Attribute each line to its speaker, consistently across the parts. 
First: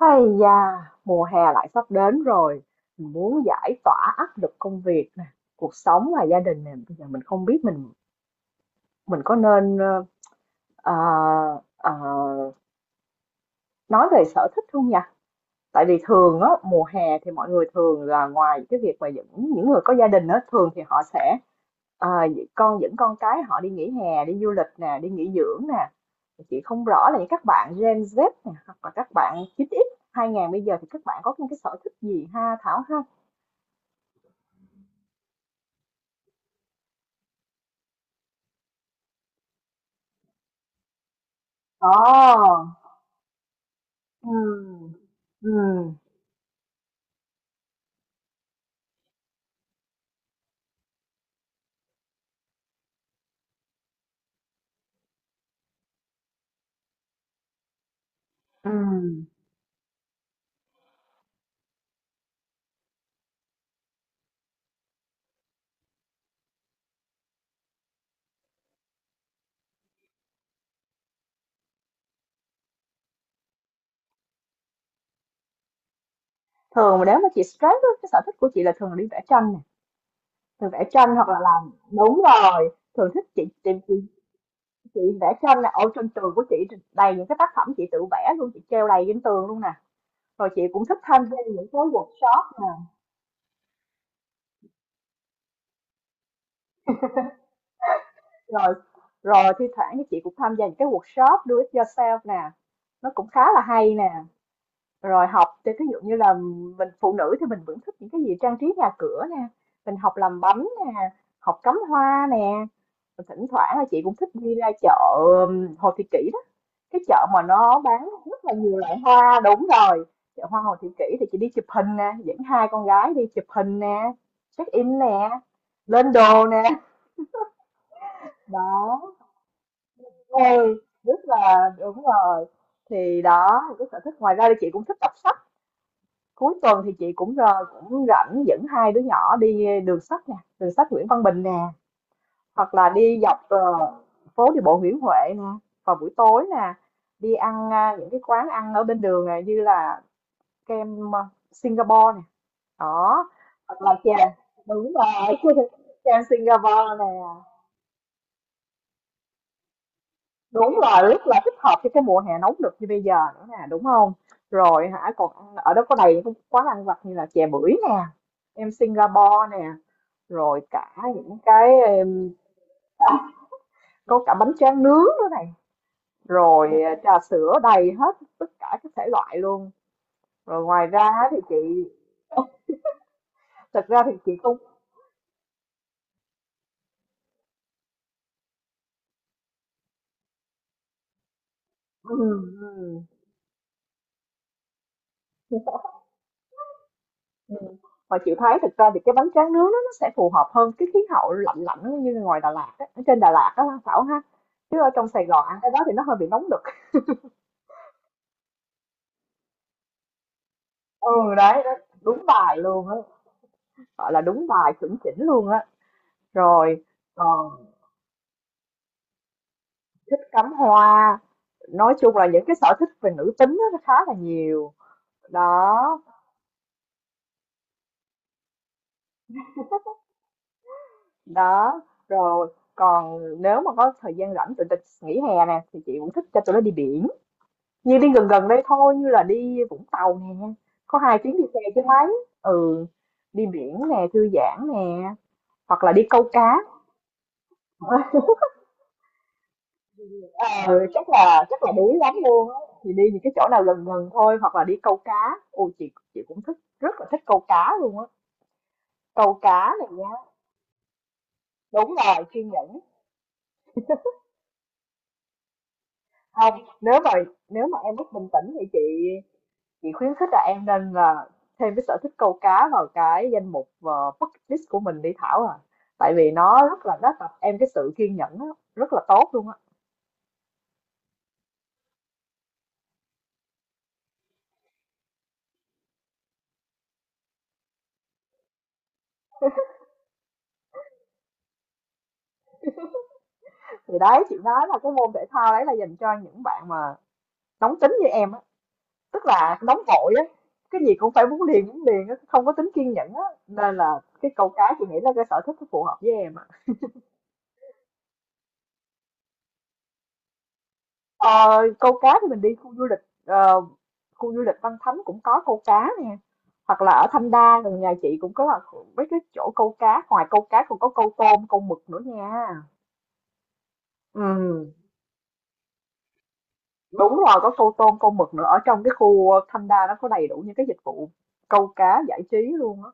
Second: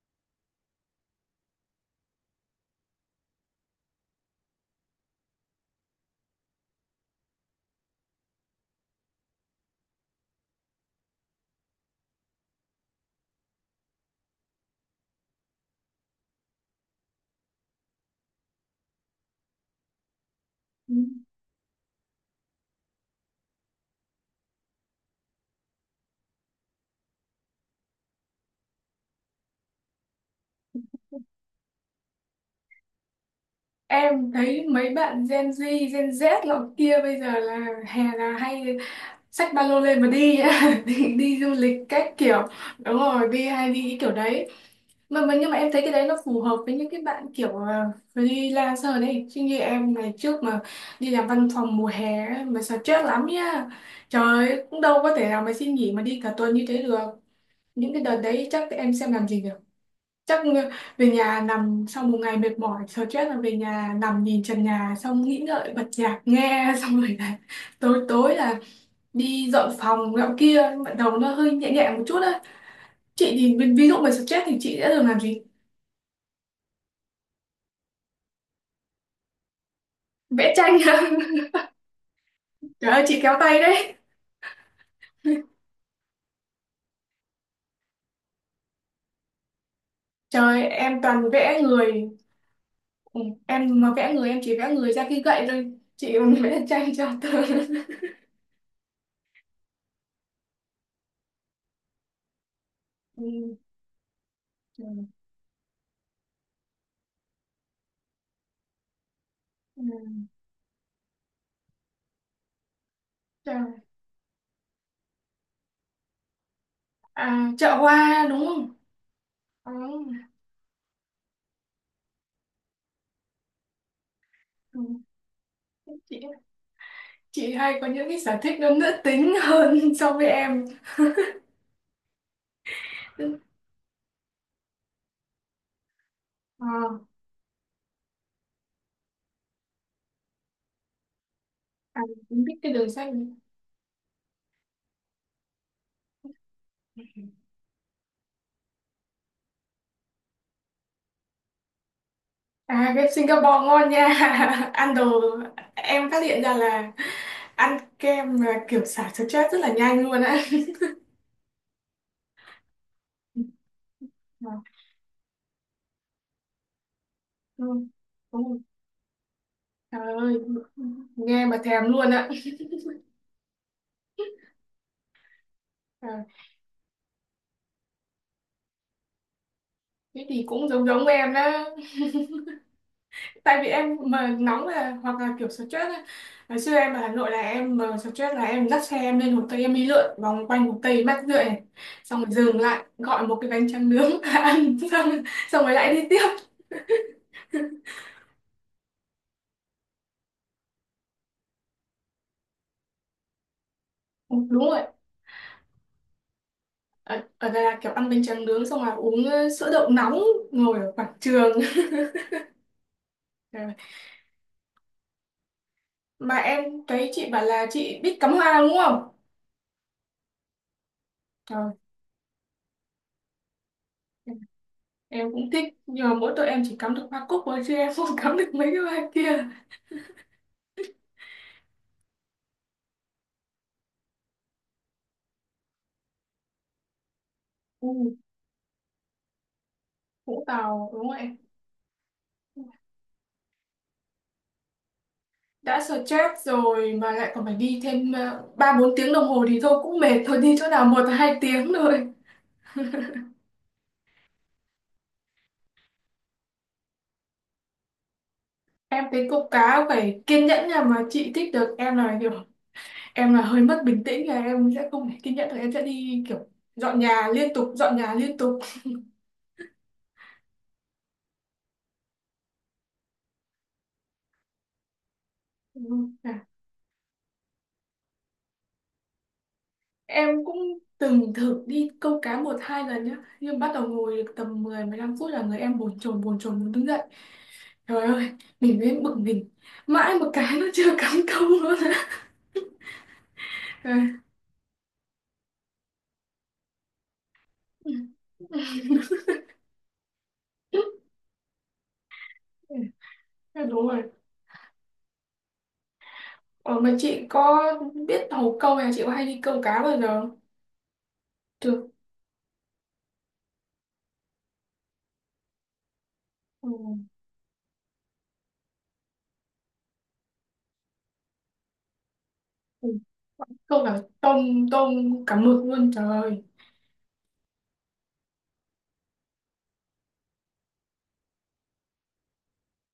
Speaker 1: Hay da, mùa hè lại sắp đến rồi, mình muốn giải tỏa áp lực công việc nè, cuộc sống và gia đình nè, bây giờ mình không biết mình có nên ờ, ờ, nói về sở thích không nhỉ? Tại vì thường á mùa hè thì mọi người thường là ngoài cái việc mà những người có gia đình á thường thì
Speaker 2: Ừ.
Speaker 1: họ sẽ à, con dẫn con cái họ đi nghỉ hè, đi du lịch nè, đi nghỉ dưỡng nè. Chị không rõ là những các bạn Gen Z nè hoặc là các bạn 9X 2000 bây giờ thì các bạn có những cái sở thích gì ha Thảo ha?
Speaker 2: Em thấy mấy bạn Gen Z lọ kia bây giờ là hè là hay xách ba lô lên mà đi á, đi du lịch
Speaker 1: Ồ.
Speaker 2: các kiểu đúng rồi đi hay đi cái kiểu
Speaker 1: Ừ.
Speaker 2: đấy mà nhưng
Speaker 1: Ừ.
Speaker 2: mà em thấy cái đấy nó phù hợp với những cái bạn kiểu freelancer đấy, chứ như em ngày trước mà đi làm văn phòng mùa hè ấy, mà stress lắm nha. Trời ơi, cũng đâu có thể nào mà xin nghỉ mà đi cả tuần như thế được, những cái đợt đấy chắc
Speaker 1: Ừ.
Speaker 2: em xem làm gì được. Chắc về nhà nằm sau một ngày mệt mỏi stress, là về nhà nằm nhìn trần nhà, xong nghĩ ngợi bật nhạc nghe xong rồi là tối tối là đi dọn phòng dọn kia bắt đầu nó hơi nhẹ nhẹ một chút á. Chị thì ví dụ mà stress thì chị sẽ thường làm gì?
Speaker 1: Thường mà nếu mà chị stress á, cái sở thích của chị là thường là đi vẽ tranh nè,
Speaker 2: Vẽ
Speaker 1: thường
Speaker 2: tranh
Speaker 1: vẽ tranh hoặc là làm, đúng rồi,
Speaker 2: trời ơi
Speaker 1: thường
Speaker 2: chị
Speaker 1: thích.
Speaker 2: kéo tay đấy.
Speaker 1: Chị chị vẽ tranh là ở trên tường của chị đầy những cái tác phẩm chị tự vẽ luôn, chị treo đầy trên tường luôn nè. Rồi chị
Speaker 2: Trời
Speaker 1: cũng thích
Speaker 2: em
Speaker 1: tham
Speaker 2: toàn
Speaker 1: gia
Speaker 2: vẽ
Speaker 1: những cái
Speaker 2: người.
Speaker 1: workshop nè.
Speaker 2: Ừ, em mà vẽ người em chỉ vẽ người ra khi gậy thôi, chị còn vẽ tranh cho tớ
Speaker 1: Rồi rồi thi thoảng thì chị cũng tham gia những cái workshop do it yourself nè, nó cũng khá
Speaker 2: ừ.
Speaker 1: là hay nè.
Speaker 2: Ừ,
Speaker 1: Rồi học thì ví dụ như là mình phụ nữ thì mình vẫn thích những cái gì trang trí nhà cửa nè,
Speaker 2: ừ.
Speaker 1: mình học làm bánh nè, học cắm hoa nè. Rồi thỉnh
Speaker 2: Trời.
Speaker 1: thoảng là chị cũng thích đi ra chợ Hồ Thị Kỷ, cái chợ mà
Speaker 2: À, chợ
Speaker 1: nó bán
Speaker 2: hoa đúng
Speaker 1: rất là
Speaker 2: không?
Speaker 1: nhiều loại hoa, đúng
Speaker 2: Ừ.
Speaker 1: rồi. Chợ hoa Hồ Thị Kỷ thì chị đi chụp hình nè, dẫn hai con gái đi chụp hình nè, check
Speaker 2: Ừ.
Speaker 1: in nè, lên
Speaker 2: Chị
Speaker 1: đồ nè.
Speaker 2: chị hay có những cái sở thích nó nữ
Speaker 1: Đó.
Speaker 2: tính hơn so với
Speaker 1: Ê,
Speaker 2: em.
Speaker 1: rất là đúng rồi. Thì đó là cái sở thích, ngoài ra thì chị cũng thích đọc sách. Cuối
Speaker 2: Ờ,
Speaker 1: tuần thì chị cũng rồi cũng rảnh dẫn hai đứa nhỏ đi đường sách nè, đường sách Nguyễn Văn Bình nè,
Speaker 2: à, em biết cái
Speaker 1: hoặc là
Speaker 2: đường
Speaker 1: đi
Speaker 2: xanh.
Speaker 1: dọc phố đi bộ Nguyễn Huệ nè, vào buổi tối nè, đi ăn những cái quán ăn ở bên đường này, như là kem, Singapore này.
Speaker 2: À cái
Speaker 1: Đó,
Speaker 2: Singapore
Speaker 1: hoặc
Speaker 2: ngon
Speaker 1: là
Speaker 2: nha.
Speaker 1: chè, đúng
Speaker 2: Ăn đồ
Speaker 1: rồi,
Speaker 2: em phát
Speaker 1: kem
Speaker 2: hiện ra là
Speaker 1: Singapore nè,
Speaker 2: ăn kem là kiểu xả stress rất là nhanh luôn á.
Speaker 1: đúng là rất là thích hợp cho cái mùa hè nóng được như bây giờ nữa nè, đúng không?
Speaker 2: Ờ,
Speaker 1: Rồi hả, còn ăn ở đó có đầy những cái quán ăn vặt như là chè
Speaker 2: ừ,
Speaker 1: bưởi nè,
Speaker 2: đúng rồi.
Speaker 1: em Singapore nè,
Speaker 2: Trời ơi,
Speaker 1: rồi cả những
Speaker 2: nghe mà
Speaker 1: cái,
Speaker 2: thèm luôn á.
Speaker 1: có cả bánh tráng nướng nữa này,
Speaker 2: Ờ,
Speaker 1: rồi, trà sữa đầy hết tất cả các thể loại luôn.
Speaker 2: thế thì
Speaker 1: Rồi
Speaker 2: cũng giống
Speaker 1: ngoài
Speaker 2: giống
Speaker 1: ra
Speaker 2: em
Speaker 1: thì
Speaker 2: đó,
Speaker 1: chị,
Speaker 2: tại vì
Speaker 1: thật
Speaker 2: em
Speaker 1: ra thì
Speaker 2: mà
Speaker 1: chị cũng
Speaker 2: nóng là hoặc là kiểu stress ấy. Ngày xưa em ở Hà Nội là em mà stress là em dắt xe em lên Hồ Tây em đi lượn vòng quanh Hồ Tây mát rượi này, xong rồi dừng lại
Speaker 1: ừm,
Speaker 2: gọi một cái bánh tráng nướng ăn xong xong rồi
Speaker 1: ừm.
Speaker 2: lại đi tiếp.
Speaker 1: Ừm, mà chị thấy thực ra thì cái bánh tráng nướng đó nó sẽ phù hợp hơn cái khí hậu lạnh lạnh như ngoài Đà Lạt á, ở trên Đà Lạt á ha Thảo ha.
Speaker 2: Ừ, đúng
Speaker 1: Chứ
Speaker 2: rồi.
Speaker 1: ở trong Sài Gòn ăn cái đó thì nó hơi bị nóng đực.
Speaker 2: Ở, ở đây là kiểu ăn bánh tráng nướng xong là uống sữa đậu nóng, ngồi ở quảng
Speaker 1: Ừ,
Speaker 2: trường
Speaker 1: đấy, đó, đúng bài luôn á,
Speaker 2: trời ơi.
Speaker 1: gọi là đúng bài chuẩn chỉnh luôn á.
Speaker 2: Mà em
Speaker 1: Rồi
Speaker 2: thấy chị bảo
Speaker 1: còn
Speaker 2: là chị biết cắm hoa đúng không?
Speaker 1: thích cắm hoa,
Speaker 2: Trời,
Speaker 1: nói chung là những cái sở thích về nữ tính á, nó khá là
Speaker 2: em
Speaker 1: nhiều.
Speaker 2: em cũng thích
Speaker 1: Đó,
Speaker 2: nhưng mà mỗi tội em chỉ cắm được hoa cúc thôi, chứ em không cắm được mấy cái hoa kia.
Speaker 1: đó, rồi còn nếu mà có thời gian rảnh tụi tịch nghỉ hè nè thì chị cũng thích cho tụi nó đi biển. Như đi
Speaker 2: Ừ,
Speaker 1: gần gần đây thôi, như là đi Vũng Tàu nè,
Speaker 2: Vũng Tàu
Speaker 1: có
Speaker 2: đúng
Speaker 1: 2
Speaker 2: rồi.
Speaker 1: tiếng đi xe chứ mấy. Ừ, đi biển nè, thư giãn nè,
Speaker 2: Đã
Speaker 1: hoặc là đi câu
Speaker 2: stress
Speaker 1: cá.
Speaker 2: rồi mà lại còn phải đi thêm ba bốn tiếng đồng hồ thì thôi cũng mệt, thôi đi
Speaker 1: À
Speaker 2: chỗ nào
Speaker 1: ừ,
Speaker 2: một
Speaker 1: chắc
Speaker 2: hai
Speaker 1: là chắc
Speaker 2: tiếng
Speaker 1: là đuối
Speaker 2: thôi.
Speaker 1: lắm luôn á. Thì đi những cái chỗ nào gần gần thôi, hoặc là đi câu cá. Ôi, chị cũng thích, rất là thích câu cá luôn á.
Speaker 2: Em thấy
Speaker 1: Câu
Speaker 2: câu
Speaker 1: cá
Speaker 2: cá
Speaker 1: này nha,
Speaker 2: phải kiên nhẫn nha, mà chị thích được,
Speaker 1: đúng
Speaker 2: em là
Speaker 1: rồi,
Speaker 2: kiểu
Speaker 1: kiên nhẫn.
Speaker 2: em là hơi mất bình tĩnh là em sẽ không thể kiên nhẫn được, em sẽ đi kiểu
Speaker 1: Không,
Speaker 2: dọn
Speaker 1: nếu mà
Speaker 2: nhà liên
Speaker 1: nếu
Speaker 2: tục
Speaker 1: mà em
Speaker 2: dọn
Speaker 1: mất
Speaker 2: nhà
Speaker 1: bình
Speaker 2: liên
Speaker 1: tĩnh
Speaker 2: tục.
Speaker 1: thì chị khuyến khích là em nên là thêm cái sở thích câu cá vào cái danh mục bucket list của mình đi Thảo à,
Speaker 2: Ừ.
Speaker 1: tại vì
Speaker 2: À,
Speaker 1: nó rất là nó tập em cái sự kiên nhẫn á, rất là tốt luôn á.
Speaker 2: em cũng từng thử đi câu cá một hai lần nhá, nhưng bắt đầu ngồi được tầm 10 15 phút là người em bồn chồn muốn đứng dậy, trời ơi mình mới bực mình, mãi một cái nó chưa cắm câu luôn.
Speaker 1: Thì đấy chị nói là cái môn thể thao đấy là dành cho những bạn mà nóng tính như em á, tức là nóng vội á, cái gì cũng phải muốn liền á, không có tính
Speaker 2: Ừ.
Speaker 1: kiên nhẫn á,
Speaker 2: Ừ,
Speaker 1: nên
Speaker 2: đúng
Speaker 1: là
Speaker 2: rồi.
Speaker 1: cái câu cá chị nghĩ là cái sở thích nó phù hợp với em á.
Speaker 2: Ờ, mà chị có biết hầu câu hay là chị có hay đi câu cá bao giờ không?
Speaker 1: Ờ,
Speaker 2: Chưa.
Speaker 1: câu cá thì mình đi khu du lịch, ờ, khu du lịch Văn Thánh cũng có câu cá nè,
Speaker 2: Ừ.
Speaker 1: hoặc là ở Thanh Đa gần nhà chị cũng có là mấy cái chỗ câu cá, ngoài câu cá còn có câu tôm câu mực nữa nha.
Speaker 2: Ừ. Câu cả tôm,
Speaker 1: Ừ,
Speaker 2: tôm, cả mực luôn trời.
Speaker 1: đúng rồi, có câu tôm câu mực nữa. Ở trong cái khu Thanh Đa nó có đầy đủ những cái dịch vụ câu cá giải trí luôn á,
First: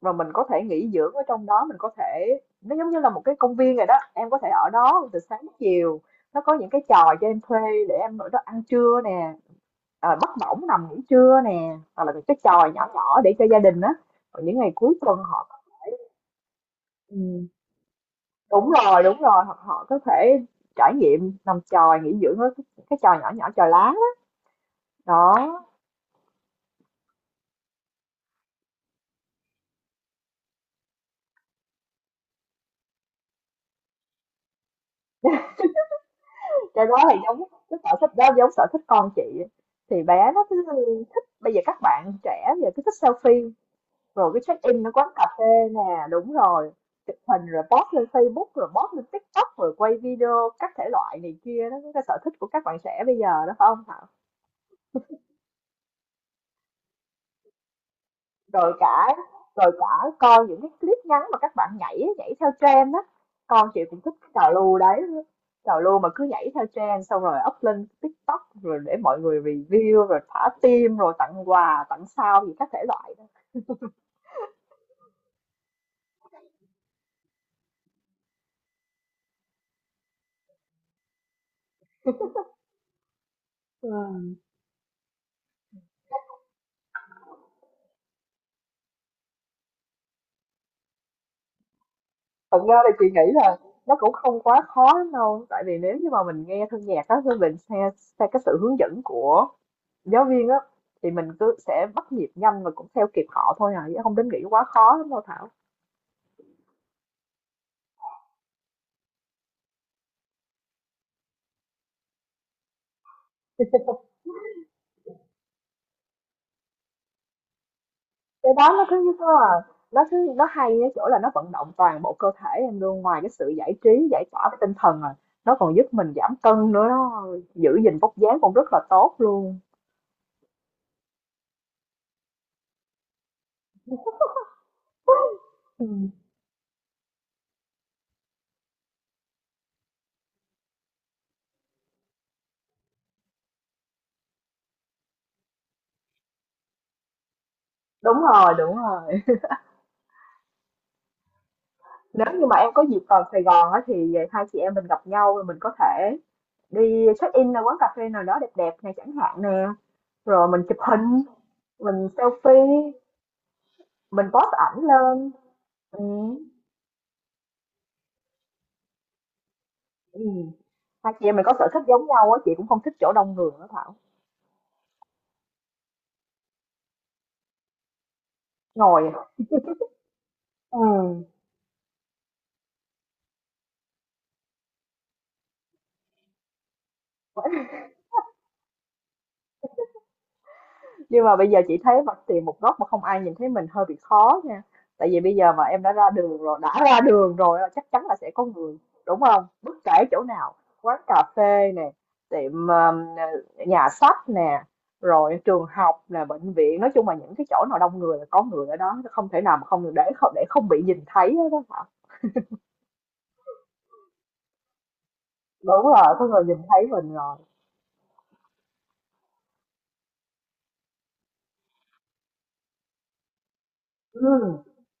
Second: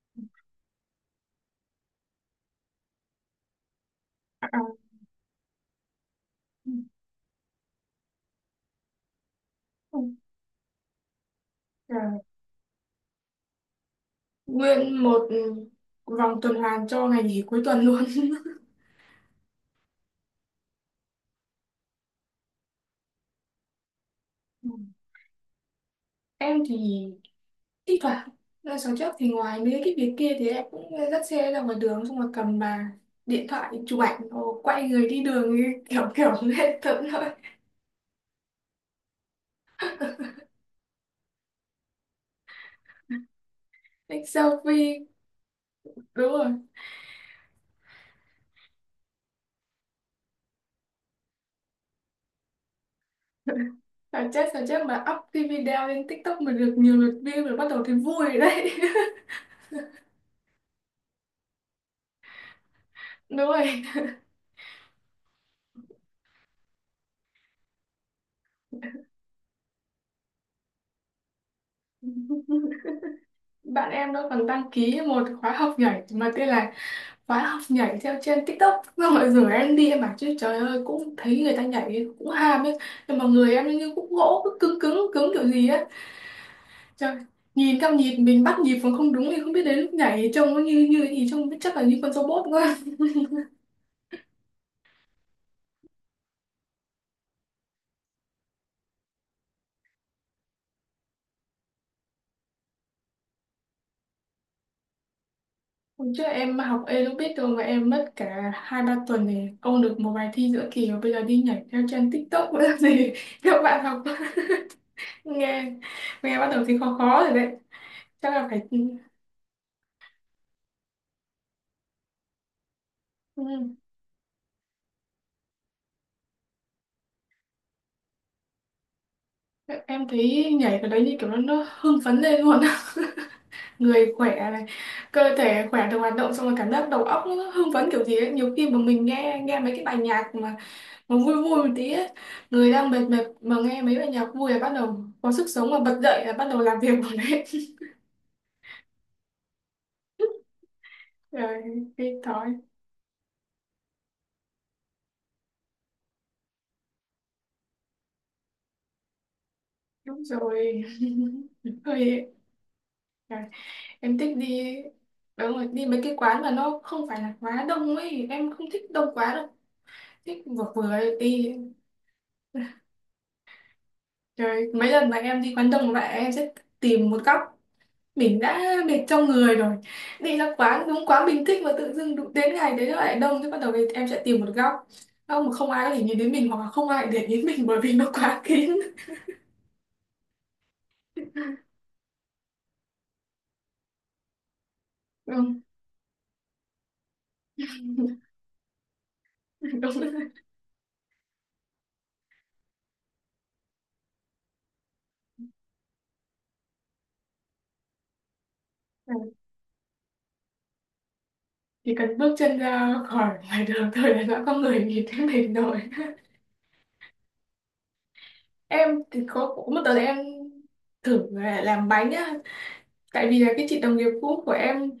Speaker 1: và mình có thể nghỉ dưỡng ở trong đó, mình có thể, nó giống như là một cái công viên rồi đó, em có
Speaker 2: À,
Speaker 1: thể ở đó từ sáng đến chiều, nó có
Speaker 2: ừ,
Speaker 1: những cái trò cho em thuê để em ở đó ăn trưa nè,
Speaker 2: ừ.
Speaker 1: bắt bỏng nằm nghỉ trưa nè, hoặc
Speaker 2: Trời.
Speaker 1: là cái chòi nhỏ nhỏ để cho gia đình á. Còn những ngày cuối
Speaker 2: Nguyên
Speaker 1: tuần
Speaker 2: một
Speaker 1: họ,
Speaker 2: ừ, vòng tuần hoàn cho ngày nghỉ
Speaker 1: ừ,
Speaker 2: cuối tuần luôn.
Speaker 1: đúng rồi hoặc họ có thể trải nghiệm nằm chòi nghỉ dưỡng ở cái chòi nhỏ nhỏ chòi lá á.
Speaker 2: Ừ.
Speaker 1: Đó,
Speaker 2: Em thì thi thoảng là sáng trước thì ngoài mấy cái việc kia thì em cũng dắt xe ra ngoài đường, xong rồi cầm bà điện thoại chụp ảnh rồi quay người đi đường như kiểu kiểu lên
Speaker 1: cái đó
Speaker 2: tận
Speaker 1: thì
Speaker 2: nơi
Speaker 1: giống cái sở thích đó, giống sở thích con chị, thì bé nó cứ thích, bây giờ các bạn trẻ giờ cứ thích selfie
Speaker 2: take
Speaker 1: rồi cái check in ở
Speaker 2: selfie
Speaker 1: quán cà phê nè,
Speaker 2: đúng
Speaker 1: đúng
Speaker 2: rồi.
Speaker 1: rồi, chụp hình rồi post lên Facebook rồi post lên TikTok rồi quay video các thể loại này kia, đó cái sở thích của các bạn trẻ bây giờ đó, phải không Thảo?
Speaker 2: Sao chết mà up cái video lên TikTok mà được nhiều lượt view rồi bắt đầu thấy vui rồi đấy.
Speaker 1: Rồi cả rồi cả coi những cái clip ngắn mà các bạn nhảy nhảy theo trend á,
Speaker 2: Đúng
Speaker 1: con chị
Speaker 2: rồi.
Speaker 1: cũng thích cái trào lưu đấy, trào lưu mà cứ nhảy theo trend xong rồi up lên TikTok rồi để mọi người review rồi thả tim rồi tặng quà tặng sao gì các thể loại đó.
Speaker 2: Bạn em nó còn đăng ký một khóa học nhảy mà tên là khóa học nhảy theo trên TikTok. Xong rồi rủ em đi, em bảo chứ trời ơi cũng thấy người ta nhảy cũng ham ấy. Nhưng mà người em như cũng
Speaker 1: Vâng.
Speaker 2: gỗ, cứ cứng cứng cứng kiểu gì á. Trời, nhìn theo nhịp mình bắt nhịp còn không đúng thì không biết đến lúc nhảy trông nó như như cái gì, trông biết chắc là như con robot
Speaker 1: Thật
Speaker 2: quá.
Speaker 1: ra thì chị nghĩ là nó cũng không quá khó lắm đâu, tại vì nếu như mà mình nghe thân nhạc á, mình theo cái sự hướng dẫn của giáo viên á thì mình cứ sẽ bắt nhịp nhanh và cũng theo kịp họ thôi à, chứ không đến nghĩ quá khó lắm đâu Thảo.
Speaker 2: Hôm trước em học aerobic rồi mà em mất cả hai ba tuần để ôn được một bài thi giữa kỳ, và bây giờ đi nhảy theo trend TikTok nữa làm gì các bạn học nghe nghe bắt đầu thấy khó khó rồi đấy, chắc là
Speaker 1: Cái
Speaker 2: phải
Speaker 1: đó nó cứ như có là, nó cứ nó hay ở chỗ là nó vận động toàn bộ cơ thể em luôn, ngoài cái
Speaker 2: ừ.
Speaker 1: sự giải trí giải tỏa với tinh thần rồi, nó còn giúp mình giảm cân nữa đó, giữ gìn vóc dáng cũng rất là tốt luôn.
Speaker 2: Em thấy nhảy cái đấy như kiểu nó hưng phấn lên luôn. Người khỏe này, cơ thể khỏe
Speaker 1: Ừ.
Speaker 2: được hoạt động xong rồi cảm giác đầu óc nó hưng phấn kiểu gì ấy, nhiều khi mà mình nghe nghe mấy cái bài nhạc mà vui vui một tí ấy, người đang mệt mệt mà nghe mấy bài nhạc vui là bắt đầu có sức sống mà bật dậy là bắt đầu làm việc rồi đấy.
Speaker 1: Đúng rồi.
Speaker 2: Rồi đi
Speaker 1: Nếu như
Speaker 2: thôi.
Speaker 1: mà em có dịp vào Sài Gòn á thì hai chị em mình gặp nhau rồi mình có thể đi check in ở quán cà phê nào đó đẹp đẹp này chẳng hạn nè,
Speaker 2: Đúng
Speaker 1: rồi mình chụp
Speaker 2: rồi.
Speaker 1: hình, mình
Speaker 2: Hơi
Speaker 1: selfie,
Speaker 2: rồi. Em
Speaker 1: mình
Speaker 2: thích
Speaker 1: post
Speaker 2: đi
Speaker 1: ảnh lên.
Speaker 2: đúng rồi, đi mấy
Speaker 1: Ừ.
Speaker 2: cái quán mà nó không phải là quá đông ấy, em không thích đông quá đâu,
Speaker 1: Ừ.
Speaker 2: thích vừa vừa
Speaker 1: Hai
Speaker 2: ấy
Speaker 1: chị em mình có
Speaker 2: đi.
Speaker 1: sở thích giống nhau á, chị cũng không thích chỗ đông người đó.
Speaker 2: Rồi mấy lần mà em đi quán đông lại em sẽ tìm một góc, mình đã mệt
Speaker 1: Ngồi
Speaker 2: trong
Speaker 1: à?
Speaker 2: người rồi, đi ra quán đúng
Speaker 1: Ừm,
Speaker 2: quán mình thích mà tự dưng đụng đến ngày đấy nó lại đông thế, bắt đầu thì em sẽ tìm một góc không, mà không ai có thể nhìn đến mình hoặc là không ai để ý đến mình, bởi vì nó quá kín.
Speaker 1: nhưng mà bây giờ chị thấy mà tìm một góc mà không ai nhìn thấy mình hơi bị khó nha. Tại vì bây giờ
Speaker 2: Đúng,
Speaker 1: mà em đã ra đường rồi, đã ra đường rồi là chắc chắn là sẽ có người, đúng không? Bất kể chỗ nào, quán cà phê nè, tiệm nhà sách nè, rồi trường học nè, bệnh viện, nói chung là những cái chỗ nào đông người là có người ở đó, không
Speaker 2: đúng.
Speaker 1: thể nào mà không bị nhìn thấy hết đó hả?
Speaker 2: Chỉ cần bước chân ra khỏi ngoài đường thôi là đã có người nhìn thấy mình rồi.
Speaker 1: Đúng rồi, có người nhìn thấy mình rồi.
Speaker 2: Em thì có một đợt em thử là làm bánh á. Tại vì là cái chị đồng nghiệp cũ của
Speaker 1: Ừ.
Speaker 2: em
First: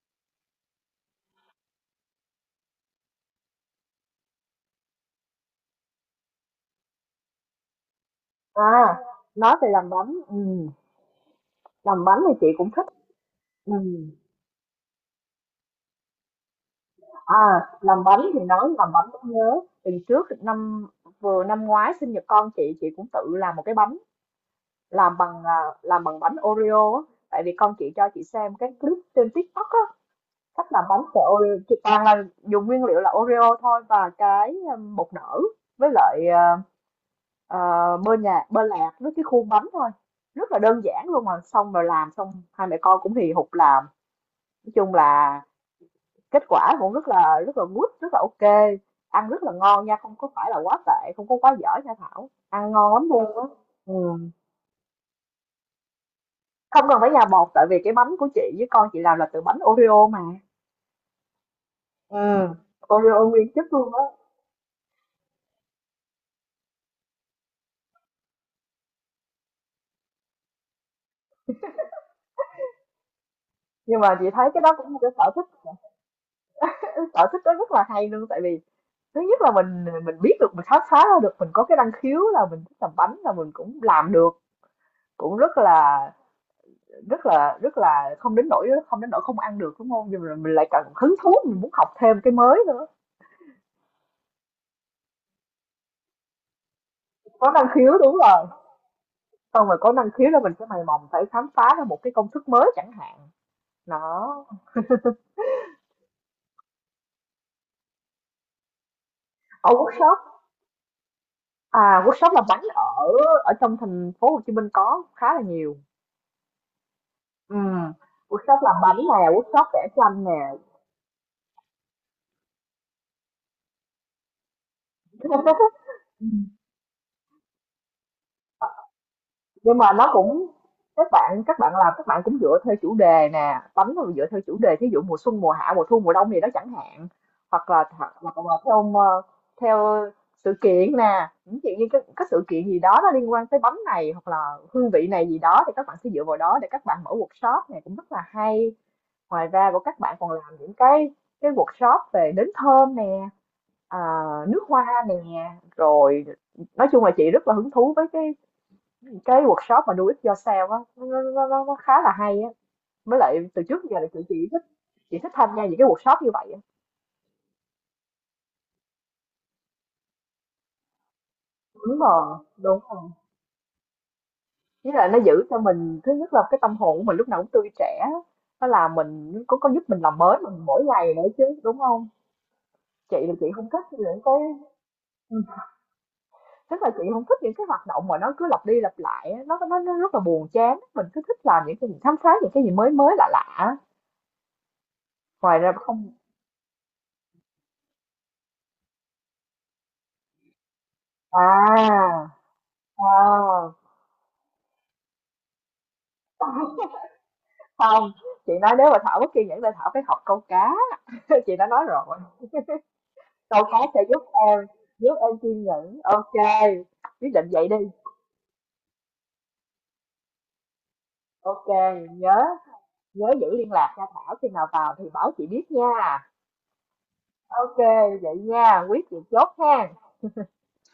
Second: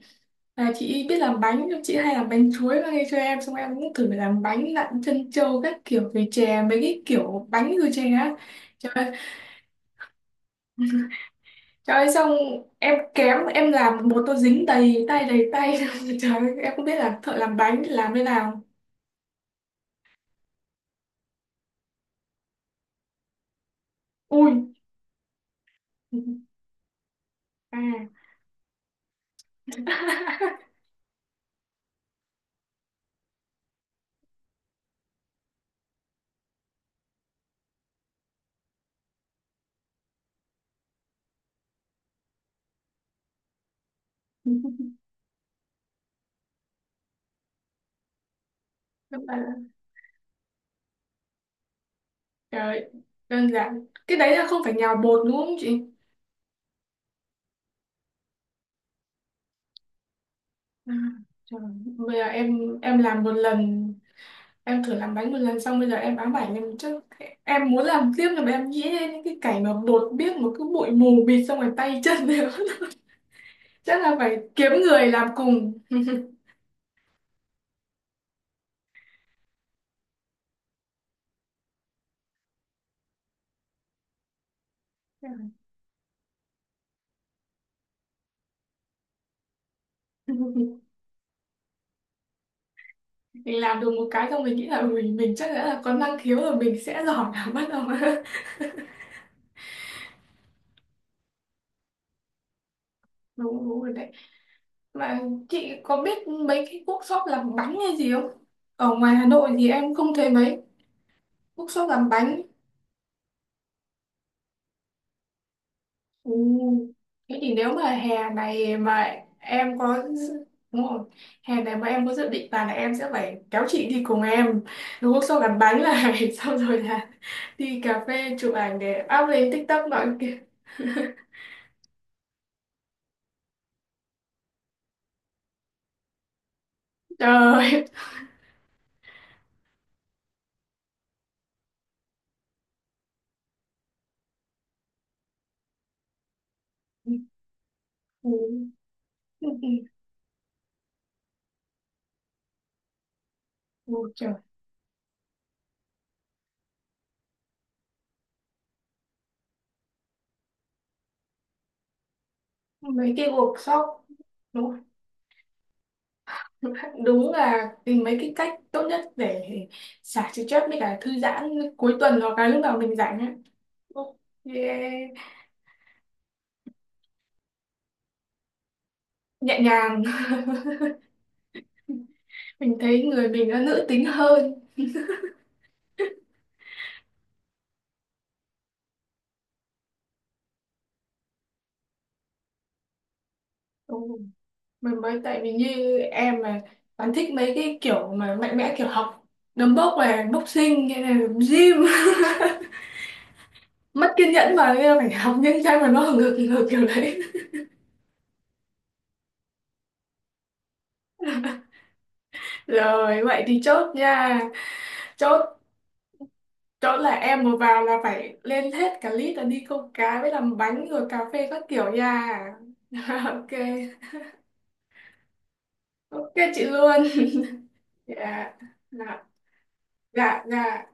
Speaker 2: là chị biết làm bánh, nhưng chị hay làm bánh chuối mang đi cho em. Xong em cũng thử làm bánh lặn chân trâu các kiểu về chè, mấy cái kiểu bánh rồi chè á. Trời
Speaker 1: À,
Speaker 2: ơi,
Speaker 1: nói về làm bánh, ừ.
Speaker 2: trời
Speaker 1: Làm
Speaker 2: ơi,
Speaker 1: bánh
Speaker 2: xong
Speaker 1: thì chị cũng thích.
Speaker 2: em kém, em
Speaker 1: Ừ.
Speaker 2: làm một tô dính đầy tay đầy tay. Trời ơi, em không biết là thợ
Speaker 1: À,
Speaker 2: làm bánh
Speaker 1: làm
Speaker 2: làm
Speaker 1: bánh
Speaker 2: thế
Speaker 1: thì
Speaker 2: nào.
Speaker 1: nói làm bánh cũng nhớ. Tuần trước năm năm ngoái sinh nhật con chị cũng tự làm một cái bánh,
Speaker 2: Ui,
Speaker 1: làm bằng làm bằng bánh Oreo á. Tại vì con chị cho
Speaker 2: à.
Speaker 1: chị xem cái clip trên TikTok á, cách làm bánh của Oreo. Chị toàn là dùng nguyên liệu là Oreo thôi và cái bột nở với lại à, bơ nhạt, bơ lạc với cái khuôn bánh thôi. Rất là đơn giản luôn, mà xong rồi làm xong hai mẹ con cũng hì hục làm. Nói chung là kết quả cũng rất là good, rất là ok,
Speaker 2: Các
Speaker 1: ăn rất là
Speaker 2: bạn,
Speaker 1: ngon nha, không có phải là quá tệ, không có quá dở nha Thảo, ăn
Speaker 2: trời,
Speaker 1: ngon lắm luôn á.
Speaker 2: đơn giản.
Speaker 1: Ừ.
Speaker 2: Cái đấy là không phải nhào bột đúng không chị?
Speaker 1: Không cần phải nhà bột tại vì cái bánh của chị với con chị làm là từ bánh Oreo mà.
Speaker 2: À, trời, bây
Speaker 1: Ừ.
Speaker 2: giờ em làm
Speaker 1: Oreo
Speaker 2: một
Speaker 1: nguyên chất
Speaker 2: lần,
Speaker 1: luôn á.
Speaker 2: em thử làm bánh một lần xong bây giờ em ám ảnh em chứ, em muốn làm tiếp là em nghĩ đến những cái cảnh mà bột biết một cái bụi mù bịt xong rồi tay chân đều.
Speaker 1: Nhưng
Speaker 2: Chắc
Speaker 1: mà
Speaker 2: là
Speaker 1: chị
Speaker 2: phải
Speaker 1: thấy cái
Speaker 2: kiếm
Speaker 1: đó cũng một
Speaker 2: người
Speaker 1: cái
Speaker 2: làm
Speaker 1: sở
Speaker 2: cùng.
Speaker 1: thích, cái sở thích đó rất là hay luôn, tại vì thứ nhất là mình biết được, mình khám phá ra được mình có cái năng khiếu là mình thích làm bánh, là mình cũng làm được, cũng rất là, rất là không đến nỗi, không đến nỗi không ăn được, đúng không? Nhưng mà mình lại cần hứng thú, mình muốn học thêm cái mới nữa.
Speaker 2: Mình làm được một cái xong mình nghĩ là mình chắc đã là có năng khiếu rồi, mình sẽ giỏi
Speaker 1: Có
Speaker 2: làm
Speaker 1: năng
Speaker 2: bắt đầu
Speaker 1: khiếu, đúng rồi, xong rồi có năng khiếu là mình sẽ mày mò phải khám phá ra một cái công thức mới chẳng hạn.
Speaker 2: đúng đúng rồi đấy.
Speaker 1: Đó,
Speaker 2: Mà chị có biết mấy cái workshop làm bánh hay gì không? Ở ngoài Hà Nội thì
Speaker 1: ở
Speaker 2: em không
Speaker 1: workshop,
Speaker 2: thấy mấy workshop
Speaker 1: à,
Speaker 2: làm
Speaker 1: workshop
Speaker 2: bánh.
Speaker 1: làm bánh ở ở trong thành phố Hồ Chí Minh có khá là nhiều.
Speaker 2: Ừ. Thế thì nếu mà
Speaker 1: Ừm,
Speaker 2: hè
Speaker 1: workshop
Speaker 2: này
Speaker 1: làm bánh
Speaker 2: mà
Speaker 1: nè, workshop
Speaker 2: em
Speaker 1: vẽ
Speaker 2: có
Speaker 1: tranh nè.
Speaker 2: dự- đúng rồi. Hè này mà em có dự định là em sẽ phải kéo chị đi cùng em đúng workshop làm bánh này xong rồi là đi cà phê chụp ảnh để up lên
Speaker 1: Nhưng
Speaker 2: TikTok
Speaker 1: mà
Speaker 2: nói
Speaker 1: nó
Speaker 2: kìa
Speaker 1: cũng, các bạn làm, các bạn cũng dựa theo chủ đề nè, bánh nó dựa theo chủ đề thí dụ mùa xuân, mùa hạ, mùa thu, mùa đông gì đó chẳng hạn. Hoặc là
Speaker 2: trời.
Speaker 1: hoặc là theo theo sự kiện nè, những chuyện như các sự kiện gì đó nó liên quan tới bánh này hoặc là hương vị này gì đó thì các bạn sẽ dựa vào đó để các bạn mở
Speaker 2: Ừ.
Speaker 1: workshop này, cũng rất là hay. Ngoài
Speaker 2: Ừ.
Speaker 1: ra của các bạn còn làm những cái workshop về nến thơm nè,
Speaker 2: Ừ.
Speaker 1: à,
Speaker 2: Trời.
Speaker 1: nước hoa nè, rồi nói chung là chị rất là hứng thú với cái workshop mà Do It Yourself á, nó khá là hay á.
Speaker 2: Mấy
Speaker 1: Mới
Speaker 2: cái
Speaker 1: lại từ trước
Speaker 2: workshop
Speaker 1: giờ là chị thích,
Speaker 2: đúng
Speaker 1: chị thích tham gia những cái workshop như vậy á.
Speaker 2: đúng là tìm mấy cái cách tốt nhất để xả stress với cả thư giãn cuối
Speaker 1: Đúng
Speaker 2: tuần hoặc
Speaker 1: rồi,
Speaker 2: là lúc nào
Speaker 1: đúng
Speaker 2: mình
Speaker 1: rồi.
Speaker 2: rảnh á. Ok,
Speaker 1: Chứ lại nó giữ cho mình thứ nhất là cái tâm hồn của mình lúc nào cũng tươi trẻ, nó làm mình
Speaker 2: nhẹ
Speaker 1: có giúp mình
Speaker 2: nhàng
Speaker 1: làm mới mình mỗi ngày nữa chứ, đúng không?
Speaker 2: mình thấy
Speaker 1: Chị
Speaker 2: người
Speaker 1: là chị
Speaker 2: mình nó
Speaker 1: không
Speaker 2: nữ
Speaker 1: thích
Speaker 2: tính
Speaker 1: những cái,
Speaker 2: hơn
Speaker 1: ừ, tức là chị không thích những cái hoạt động mà nó cứ lặp đi lặp lại á, nó rất là buồn chán, mình cứ thích làm những cái gì khám phá những cái gì mới mới lạ lạ.
Speaker 2: ừ. Mình mới tại vì
Speaker 1: Ngoài ra
Speaker 2: như
Speaker 1: không.
Speaker 2: em mà bạn thích mấy cái kiểu mà mạnh mẽ kiểu học đấm bốc này, boxing hay là gym
Speaker 1: À. À.
Speaker 2: mất kiên nhẫn mà, nên là phải học những cái mà nó hừng hực kiểu đấy.
Speaker 1: Không, chị nói nếu mà Thảo mất kiên nhẫn thì Thảo phải học câu cá. Chị đã nói rồi,
Speaker 2: Rồi vậy thì
Speaker 1: câu cá
Speaker 2: chốt
Speaker 1: sẽ giúp
Speaker 2: nha,
Speaker 1: em, giúp em
Speaker 2: chốt
Speaker 1: kiên nhẫn. OK,
Speaker 2: chỗ là
Speaker 1: quyết
Speaker 2: em
Speaker 1: định
Speaker 2: vừa
Speaker 1: vậy đi.
Speaker 2: vào là phải lên hết cả list là đi câu cá với làm bánh rồi cà phê các
Speaker 1: OK,
Speaker 2: kiểu nha.
Speaker 1: nhớ nhớ
Speaker 2: Ok,
Speaker 1: giữ liên lạc nha Thảo, khi nào vào thì báo chị biết nha.
Speaker 2: ok chị luôn,
Speaker 1: OK, vậy
Speaker 2: dạ
Speaker 1: nha, quyết chị
Speaker 2: dạ
Speaker 1: chốt ha.
Speaker 2: dạ dạ.